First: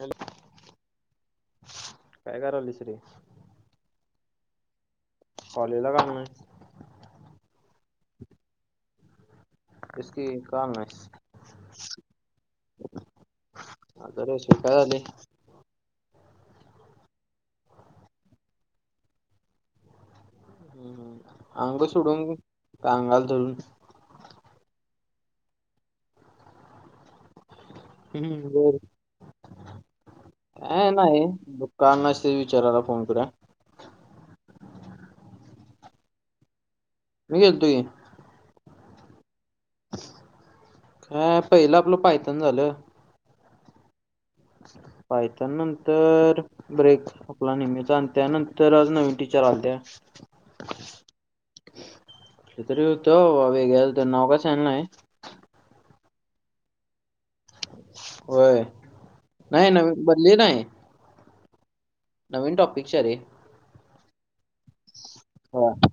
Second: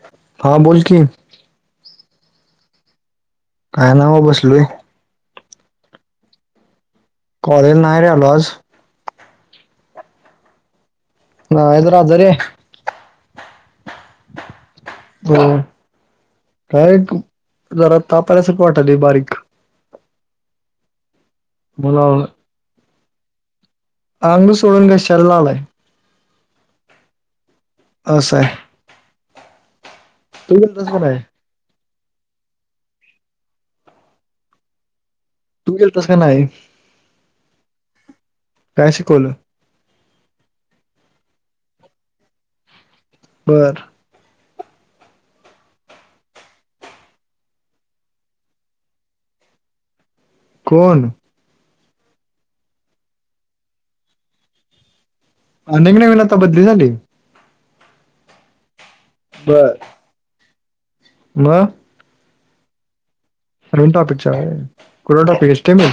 Hello हा बोल की काय करायलास रे? काय नाही बघ बसलोय. कॉलेज ला का आला नाहीस कॉलेज नाही रे आलो आज. तेच की का आला नाहीस बाबा जरा आजारी आहे आजारी आहेस होय काय झालय होय काय जरा ताप आल्यासारखं वाटालय बारीक हम्म हम्म अंग मला सोडून का अंगाला धरून अंग सोडून काशाला आलाय असं हम्म आहे बर तू गेलतास काय का नाही. का आला नाहीस ते विचारायला फोन करुया तू गेलतास का नाही? मी गेलतो की. काय शिकवलं? हा पहिल आपल पायथन झालं. बरं पायथन नंतर ब्रेक. आपला नेहमीचा आणि त्यानंतर आज नवीन टीचर आलत्या कोण? कोण तरी होत बाबा वेगळ्या होत्या नाव काय सांगितलं नाय. अनेक नविन आता बदली झाली. होय नाही बर नवी बदली नाही. मग नवीन टॉपिकच्या रे. नवीन टॉपिकच्या होय कुठंल टाॅपिक आहे हा स्टेमी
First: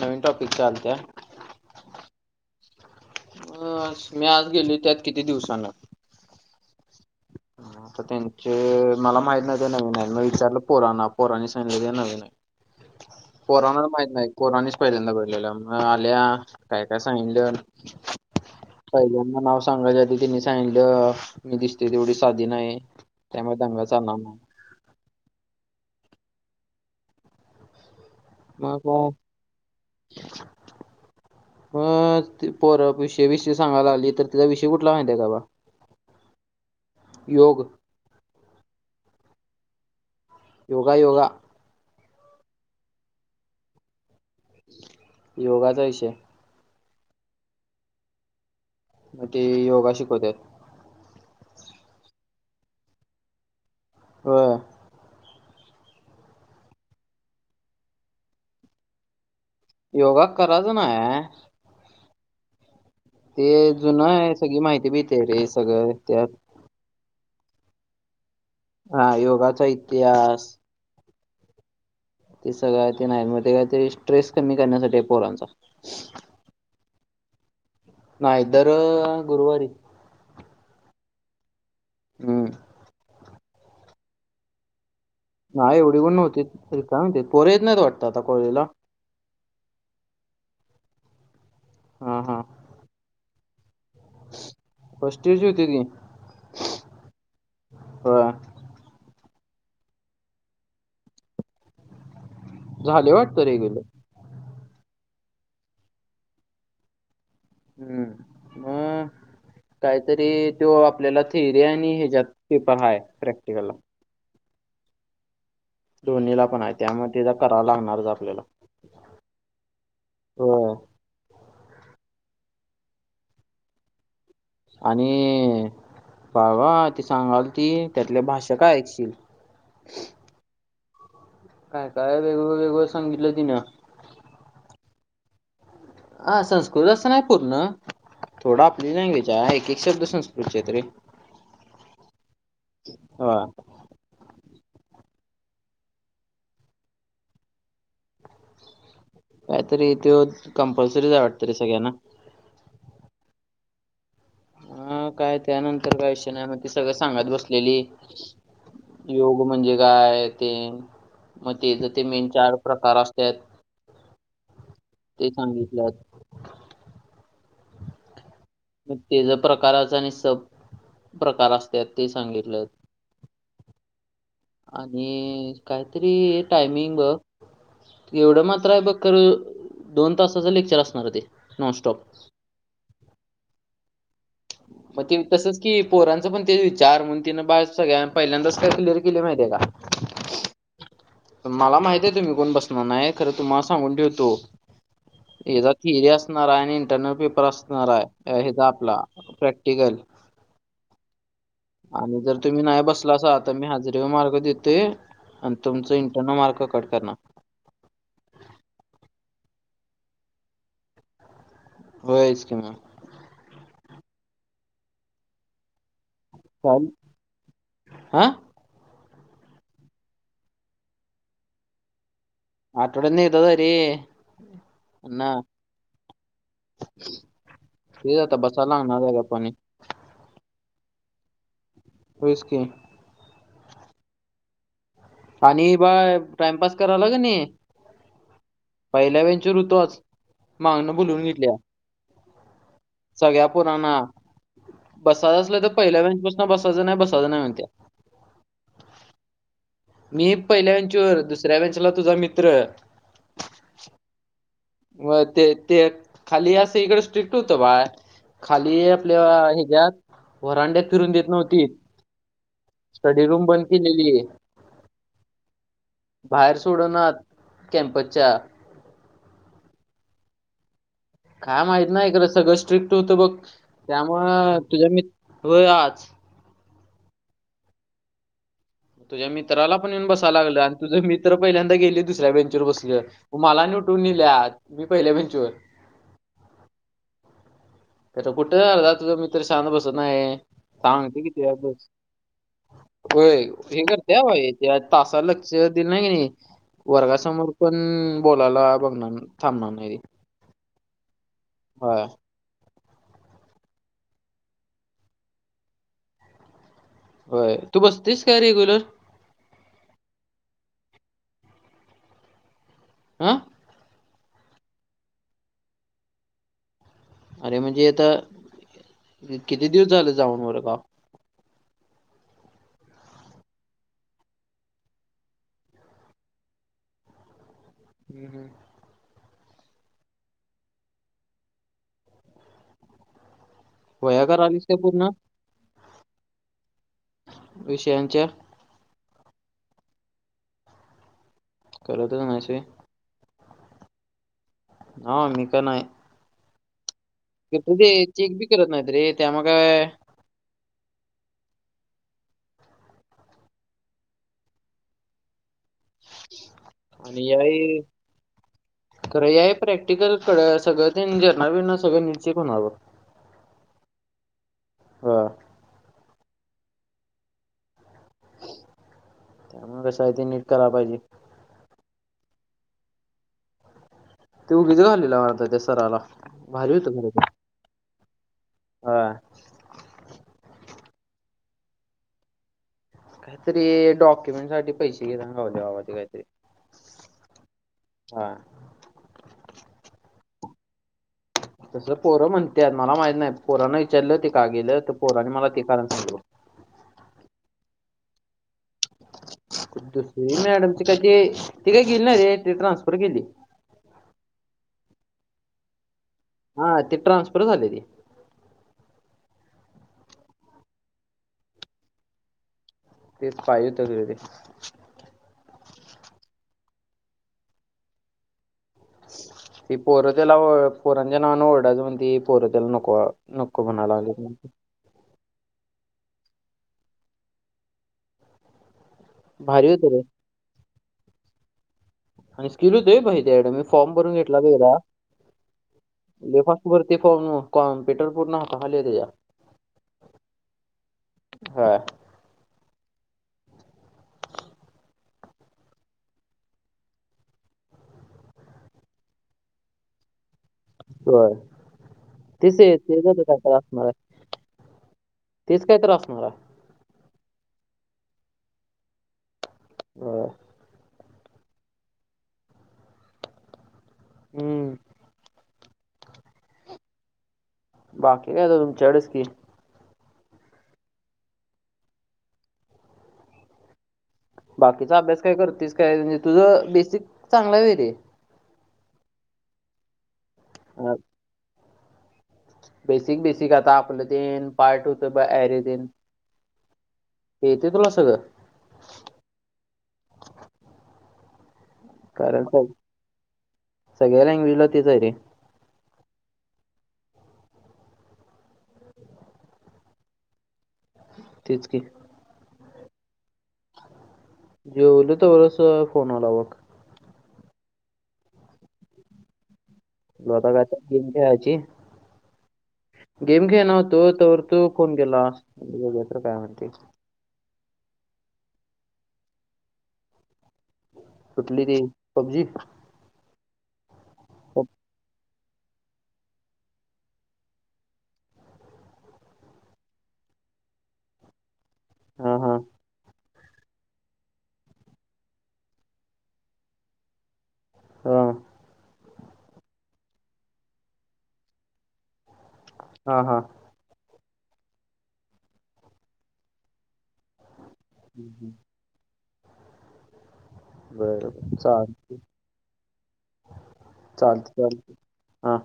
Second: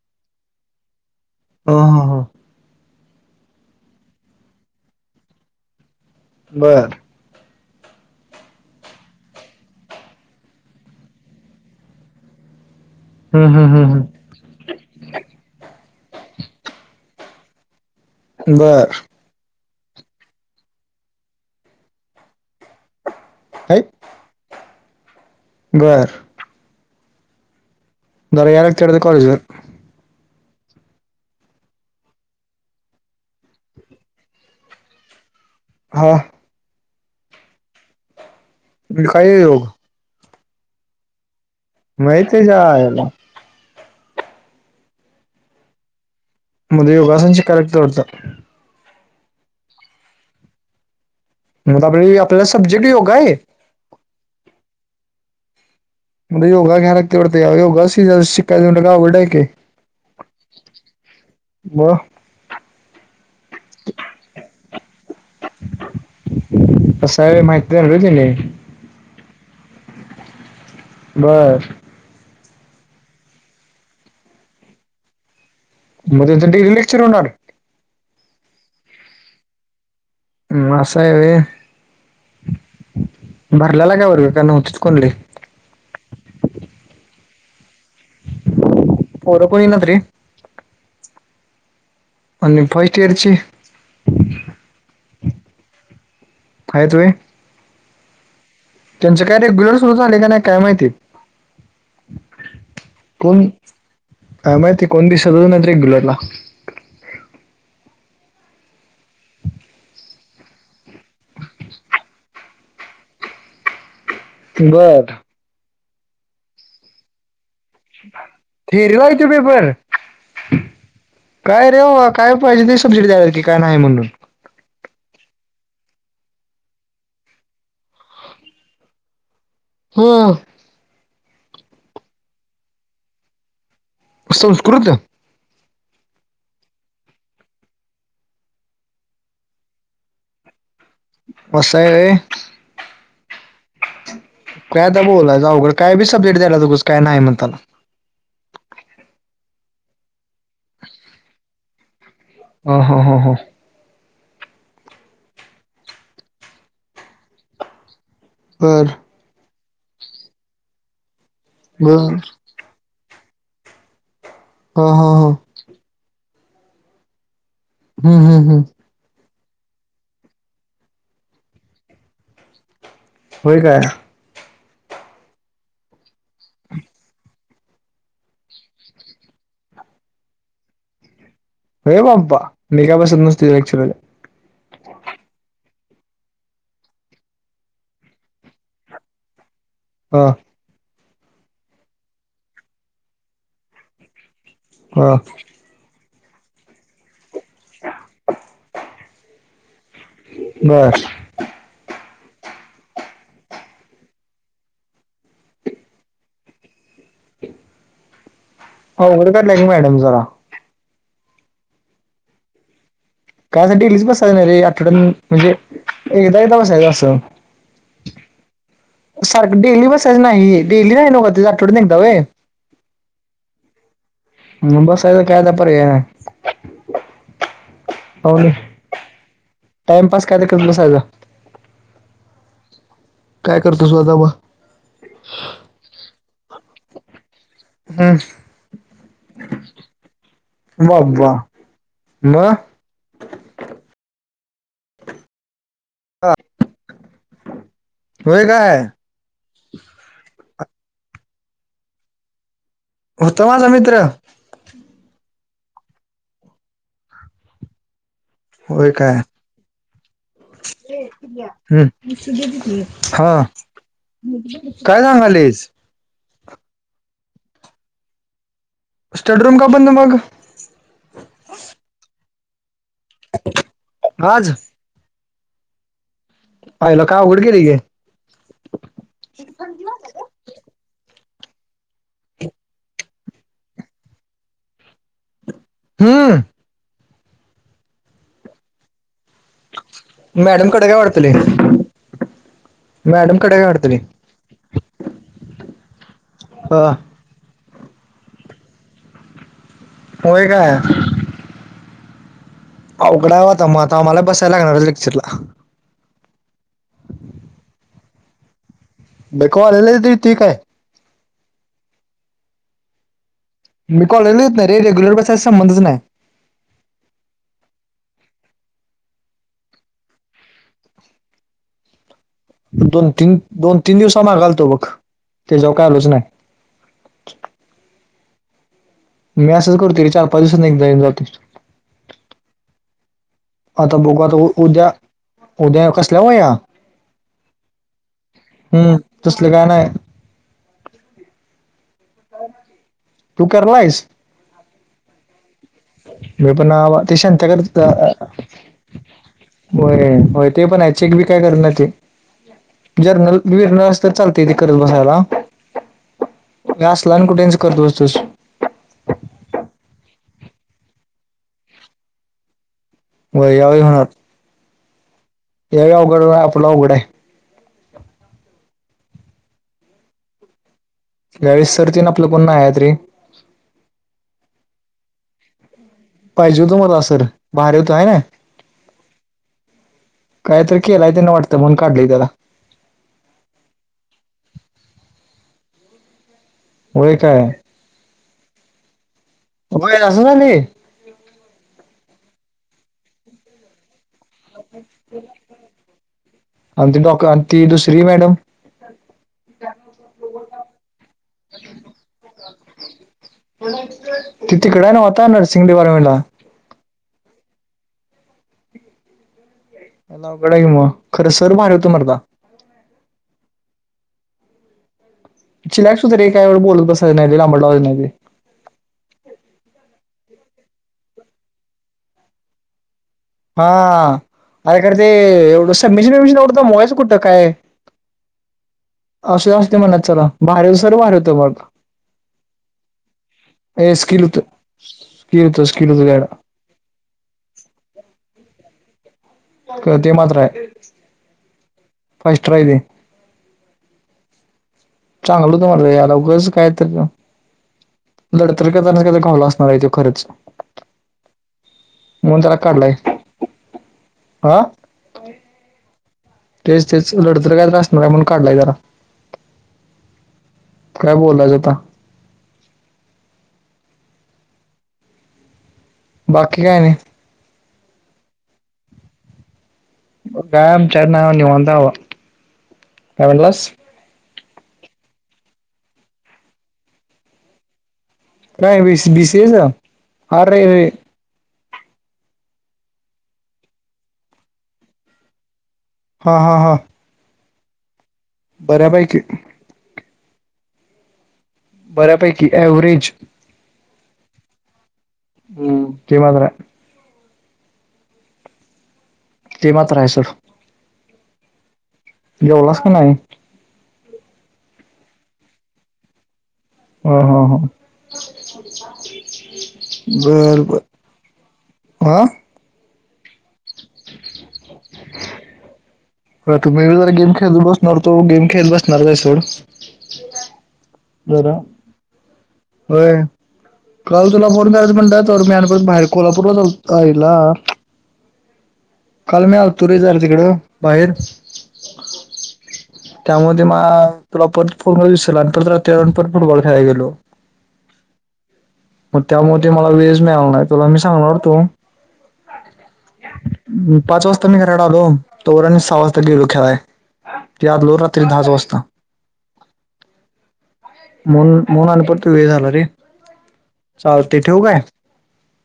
नवीन टॉपिकच्या आलत्या. ह ह ह मी आज गेली त्यात किती दिवसांना. बरं. तर त्यांचे मला माहित नते नवीन आहे मग विचारलं पोराना पोराने सांगले ते नवीन आहे. हम्म, हम्म, पोरानाला हम्म, माहीत हम्म. नाही. पोरोनेच पहिल्यांदा बोललेला मग आल्या काय काय सांगलं. बर पहिल्यांना नाव सांगायच्या तिनी सांगितलं मी दिसते तेवढी साधी नाही. त्यामुळे काय दंगा चालणार. बर. जरा मग यायला कॉलेजवर मग त पोर विषय विषय सांगायला आली तर तिचा विषय कुठला माहितीय का बा हा. योग. तुम्ही काय योग? योग योग. माहित आहे जा आला. योगाचा विषय मध्ये योगासनची करेक्ट होत. मग ते योगा शिकवत्यात. मला बय आपल्याला सब्जेक्ट योगा आहे. ह. मध्ये योगा घ्या लागतंय वाटत यावेळी योगा शिकाय गेलं की अवघड आहे की योगा कराच नाय. [unintelligible] ते जुनं आहे सगळी माहिती मिळत्या रे सगळं त्यात. कसं हाय माहिती वेगळं केलंय. हा योगाचा इतिहास बर. ते सगळं ते नाही मग ते काय तरी स्ट्रेस कमी करण्यासाठी पोरांचा तेचा डेली लेक्चर असतोच. नायदर गुरुवारी म असा आहे होय. हम्म. भरल्याला का ओरियो नव्हतीत कोण रे. नाही एवढी कोण नव्हतीत रिकामं होतीत पोर येत नाहीत वाटत आता कॉलेजला पोर कोण येईनात रे. ह हा. ही फस्ट इअरची फस्ट इअरची होतीत ही आहेत होय. ह. त्यांचे काय रेग्युलर सुरू झाले का नाही काय माहिती? झालंय वाटतं रेग्युलर आ माहिती कोण दिसतच नाहीत रेग्युलरला हम्म मग काहीतरी तो आपल्याला थिअरी आणि ह्याच्यात पेपर हाय प्रॅक्टिकलला बट. दोन्हीला पण आहे त्यामुळे ते जरा करावं लागणारच आपल्याला थेरीला येते पेपर होय. काय रे भावा काय पाहिजे ते सब्जेक्ट द्याल्यात की काय नाही म्हणून आणि बाबा ते सांगाल ती त्यातल्या भाषा काय ऐकशील. हम. काय काय वेगळं वेगळं सांगितलं तिनं. संस्कृत. आ संस्कृत असं. नाही पूर्ण. थोडा आपली लँग्वेज आहे. एक एक शब्द संस्कृतचे येते रे. वसये. हा. काय आता बोलायचं अवघड. काय बी सब्जेक्ट द्याल्यात. उगच काय नाही म्हणताना. काहीतरी तो. कंपल्सरीजे वाटतं रे. सगळ्यांना. ह ह ह ह. हा काय त्यानंतर काय विषय नाही. मग ती सगळ सांगत बसलेली. बर. योग म्हणजे काय ते. मग तेज ते बर मेन चार प्रकार असत्यात. हा हा ते हा सांगितलं. हम्म हम्म हम्म. मग ते ज प्रकारच आणि स प्रकार असत ते सांगितलं. होय काय. आणि काहीतरी टायमिंग एवढं मात्र आहे बघ खर. दोन तासाचं लेक्चर असणार ते. हे नॉनस्टॉप बाप्पा. मी काय बसत नसतो. लेक्चरला. मग ते तसंच की. पोरांचं पण ते विचार. म्हणून तिनं बाळ सगळ्या पहिल्यांदाच. काय क्लिअर केली माहितीये का? ह. मला माहिते. तुम्ही कोण बसणार नाय. खरं तुम्हाला सांगून ठेवतो. का? हचा थिअरी असणार आहे. आणि इंटरनल पेपर असणार आहे. हचा आपला प्रॅक्टिकल. बर. आणि जर तुम्ही नाही बसला असा. तर मी हजरीे मार्क देते. आणि तुमचं इंटरनल मार्क कट करणार. अवघड काढलाय की मॅडम जरा. होयच की म. काय असं डेलीच बसायचं नाही रे. आठवड्यात म्हणजे. ऐगदा ऐगदा चाल बसायचं असं. हा सारखं डेली बसायचं नाही. डेली नाही नव का ते आठवड्यातून ऐगदा होय. आठवड्यातून ऐगदाच हाय रे. मग बसायला काय आता. पर्याय नाय. ते आता बसालाणारेका गपणी. टाइमपास काय तर करत बसायचा. होयस की. काय करतोस आता म. ये बाय टाइमपास कराला कनी. हम्म पहिल्या बॉंच वर होतो आज. मागण बुलून घेतलीया. म. सगळ्या पोराणा. बसाचं असलं त पहिल्या बँच पासून बसायचं. नाही बसायचं नाही म्हणत्या. होय काय. मी पहिल्या बॅंच वर. दुसऱ्या बॅंचला तुझा मित्र. होता माझा मित्र. व्हय. ते ते खाली असं इकडं स्ट्रिक्ट होतं बाय. खाली होय काय आपल्या हच्या्यात. वरांड्यात फिरून देत नव्हती. हम्म स्टडी हा रूम बंद केलेली. काय सांगालीस बाहेर सोड नात. कॅम्पसच्या. स्टडीरूम का बंद मग. काय माहित नाही खरं सगळं स्ट्रिक्ट होतं बघ आज त्यामुळं तुझ्या मित, होय आज. आयला काय अवघड गेलं की. तुझ्या मित्राला पण येऊन बसायला लागलं आणि तुझं मित्र पहिल्यांदा गेले दुसऱ्या बेंचवर बसलं. मला नि उटून नेल्या, मी पहिल्या बेंचवर. हम्म. त्याच कुठे अ तुझ मित्र शांत बसत नाही, मॅडम कडे काय सांगते वाटतले किती वेळा बस. होय मॅडम कडे काय हे वाटतले करते भाई तासाला लक्ष देल नाही नी हा वर्गासमोर पण बोलायला बघणार थांबणार नाही ते. होय काय. होय. अवघड हाय ब आता मग आता आम्हाला बसायला लागणार लेक्चरला. तू बसतीस काय रेग्युलर. [unintelligible] ति काय. आ. मी कॉलेजला येत नाही रे्युलर बसाय संबंधच नाही. अरे म्हणजे आता, किती दिवस झाले जाऊन वर्ग व. दोन-तीन, दोन-तीन दिवसा माग आलतो बघ, तेच्याव काय आलोच नाही. हम्म हम्. मी असंच करतोय चार-पाच दिवसत एकदा येऊन जातोय. आता बघू वह्या आता करालीस काय उद्या, पूर्ण उद्या कसल्या वया? विषयांच्या. हम्म तसले काय नाही. करतच नाहीस वय. तू करलायस. हा मी का नाही. मी पण नाही आबा ते शांत्या [unintelligible] तुझे चेक बी करत नाहीत रे त्यामुळे काय ते पण हाय चेक बी काय करना ते, जर्नल विरनलस तर चालते ते करत बसायला. हे असला आणि कुठेच याई. करत बसतोस खरं या प्रॅक्टिकल कड सगळं तेन जर्नल बर्नल सगळं नीट चेक होणार बघ. वय यावेळी होणार. ह. यावेळी अवघड आपला अवघड आहे. त्यामुळ कस आहे ते नीट कराय पाहिजे. या वळीस सरतेन आपलं कोण नाही आहेत रे. तू [unintelligible] आलेल वाटतं त्या सराला. पाहिजे भारी होतं मला सर बाहेर होतं हाय नाही. होय. कायतरी केलंय ते न वाटतं म्हणून काढलंय त्याला. काहीतरी डॉक्युमेंट साठी पैसे घेतना गावलय बाबा काहीतरी. होय काय? हा. म हे असं झालंय. तसं पोरं म्हणत्यात मला माहित नाही पोरान विचारलं ते का गेलं तर पोराने मला ते कारण सांगितलं. आणि ती डॉ ती दुसरी मॅडम. दुसरी मॅडमची काय ते ती काय गेली नाही रे ती ट्रान्सफर केली. ति तिकड आहे नव आता नरसिंग डिपारमेंला. हा ते ट्रान्सफर झाल ते. आता अवघड आहे की मग खरं सर भारी होत मरदा. तेच पाहिजे होत [unintelligible] चिन्याक सुधरी काय बोलत बसाय नाही लई लांबड लावायचं नाही ते. ती पोरं त्याला ओ पोरांच्या नावानं ओरढाच, म्हणून ती पोर तेला नको. नको म्हणायला हा... लागली अरे खर ते एवढं, समिेशीन बमशीन एवढं तर दमवायचं कुठं काय? असुदे भारी असुदे होतं म्हणला रे चला भारी, सर भारी होते बग. आणि स्किल बी होतं ये भाई त्याकड, मी फॉर्म भरून घेतला होतं तेजा स्किल होतं स्किल होतं लै त्याला फास्ट. वरती फॉर्म, कॉम्प्युटर पूर्ण हाताखाली त्यांच्या. होय. ते मात्र हाय, हा फास्टर हाय ते. चांगलं होत मर्दा याला, उगच काय तर. लढतर करताना कायतर खाला, असणार आहे तो खरंच‌. व्हयं. तेच काढलाय तेज काय तर असणार. हा तेच काय तर‌ आसणाराय. तेच तेच लडतर काय तर, आसणार हाय म्हणून काढलाय जरा. [unintelligible] काय बोलायचं आता. हम्म. बाकी काय आणि. बाकी काय तुमच्याकडच की, काय आमचाकड नाही बा, निवांत आहे बाबा काय म्हटलास. बाकीचा अभ्यास काय करतोस, काय म्हणजे तुझं बेसिक चांगला आहे वेरे. काय बीसीएचा आरे रे. बेसिक बेसिक आता आपलं तेन, पार्ट होतं ब एरे थीन. हा हा हा. ते येतेय तुला सगळं. बऱ्या पैकी. कारण बऱ्यापैकी सग- एव्हरेज सगळ्या लँग्वेजला तेच आहे रे हं ते मात्र ये. ते मात्र आहे सोड. तेच की. जेवलास काय नाही. जेवलो तवरंच, फोन आला बघ. हा हा हा. [unintelligible] बर बर हा गेम खेळणार होतो. तवर तू फोन केलास, मग बघु तर काय म्हणतोय. वर गेम खेळत बस मग तु गेम खेळत बसणार‌ आहे सोड. जरा कुटली ती पब्जी. होय. काल तुला फोन करायचं म्हणल्यात. तर मी आणि परत बाहेर कोल्हापूरला झाल आईला. काल मी आलतो रे, जरा तिकडं बाहेर. हां हां त्यांमध्ये मग तुला परत फोन विसरलो, आणि परत त्या रात्री फुटबॉल खेळाला गेलो. हां. मग त्यामध्ये मला वेळच मिळाल नाही, तुला मी सांगणार होतो. हा हा. पाच वाजता मी घराकड आलो, तोवर आणि सहा वाजता गेलो खेळाय. ते आदलो रात्री दहा वाजता. बरं बरं म्हणू म्हणून आणि चालते परत तुझं हे झाल रे, चालतेय ठेवू काय. हा.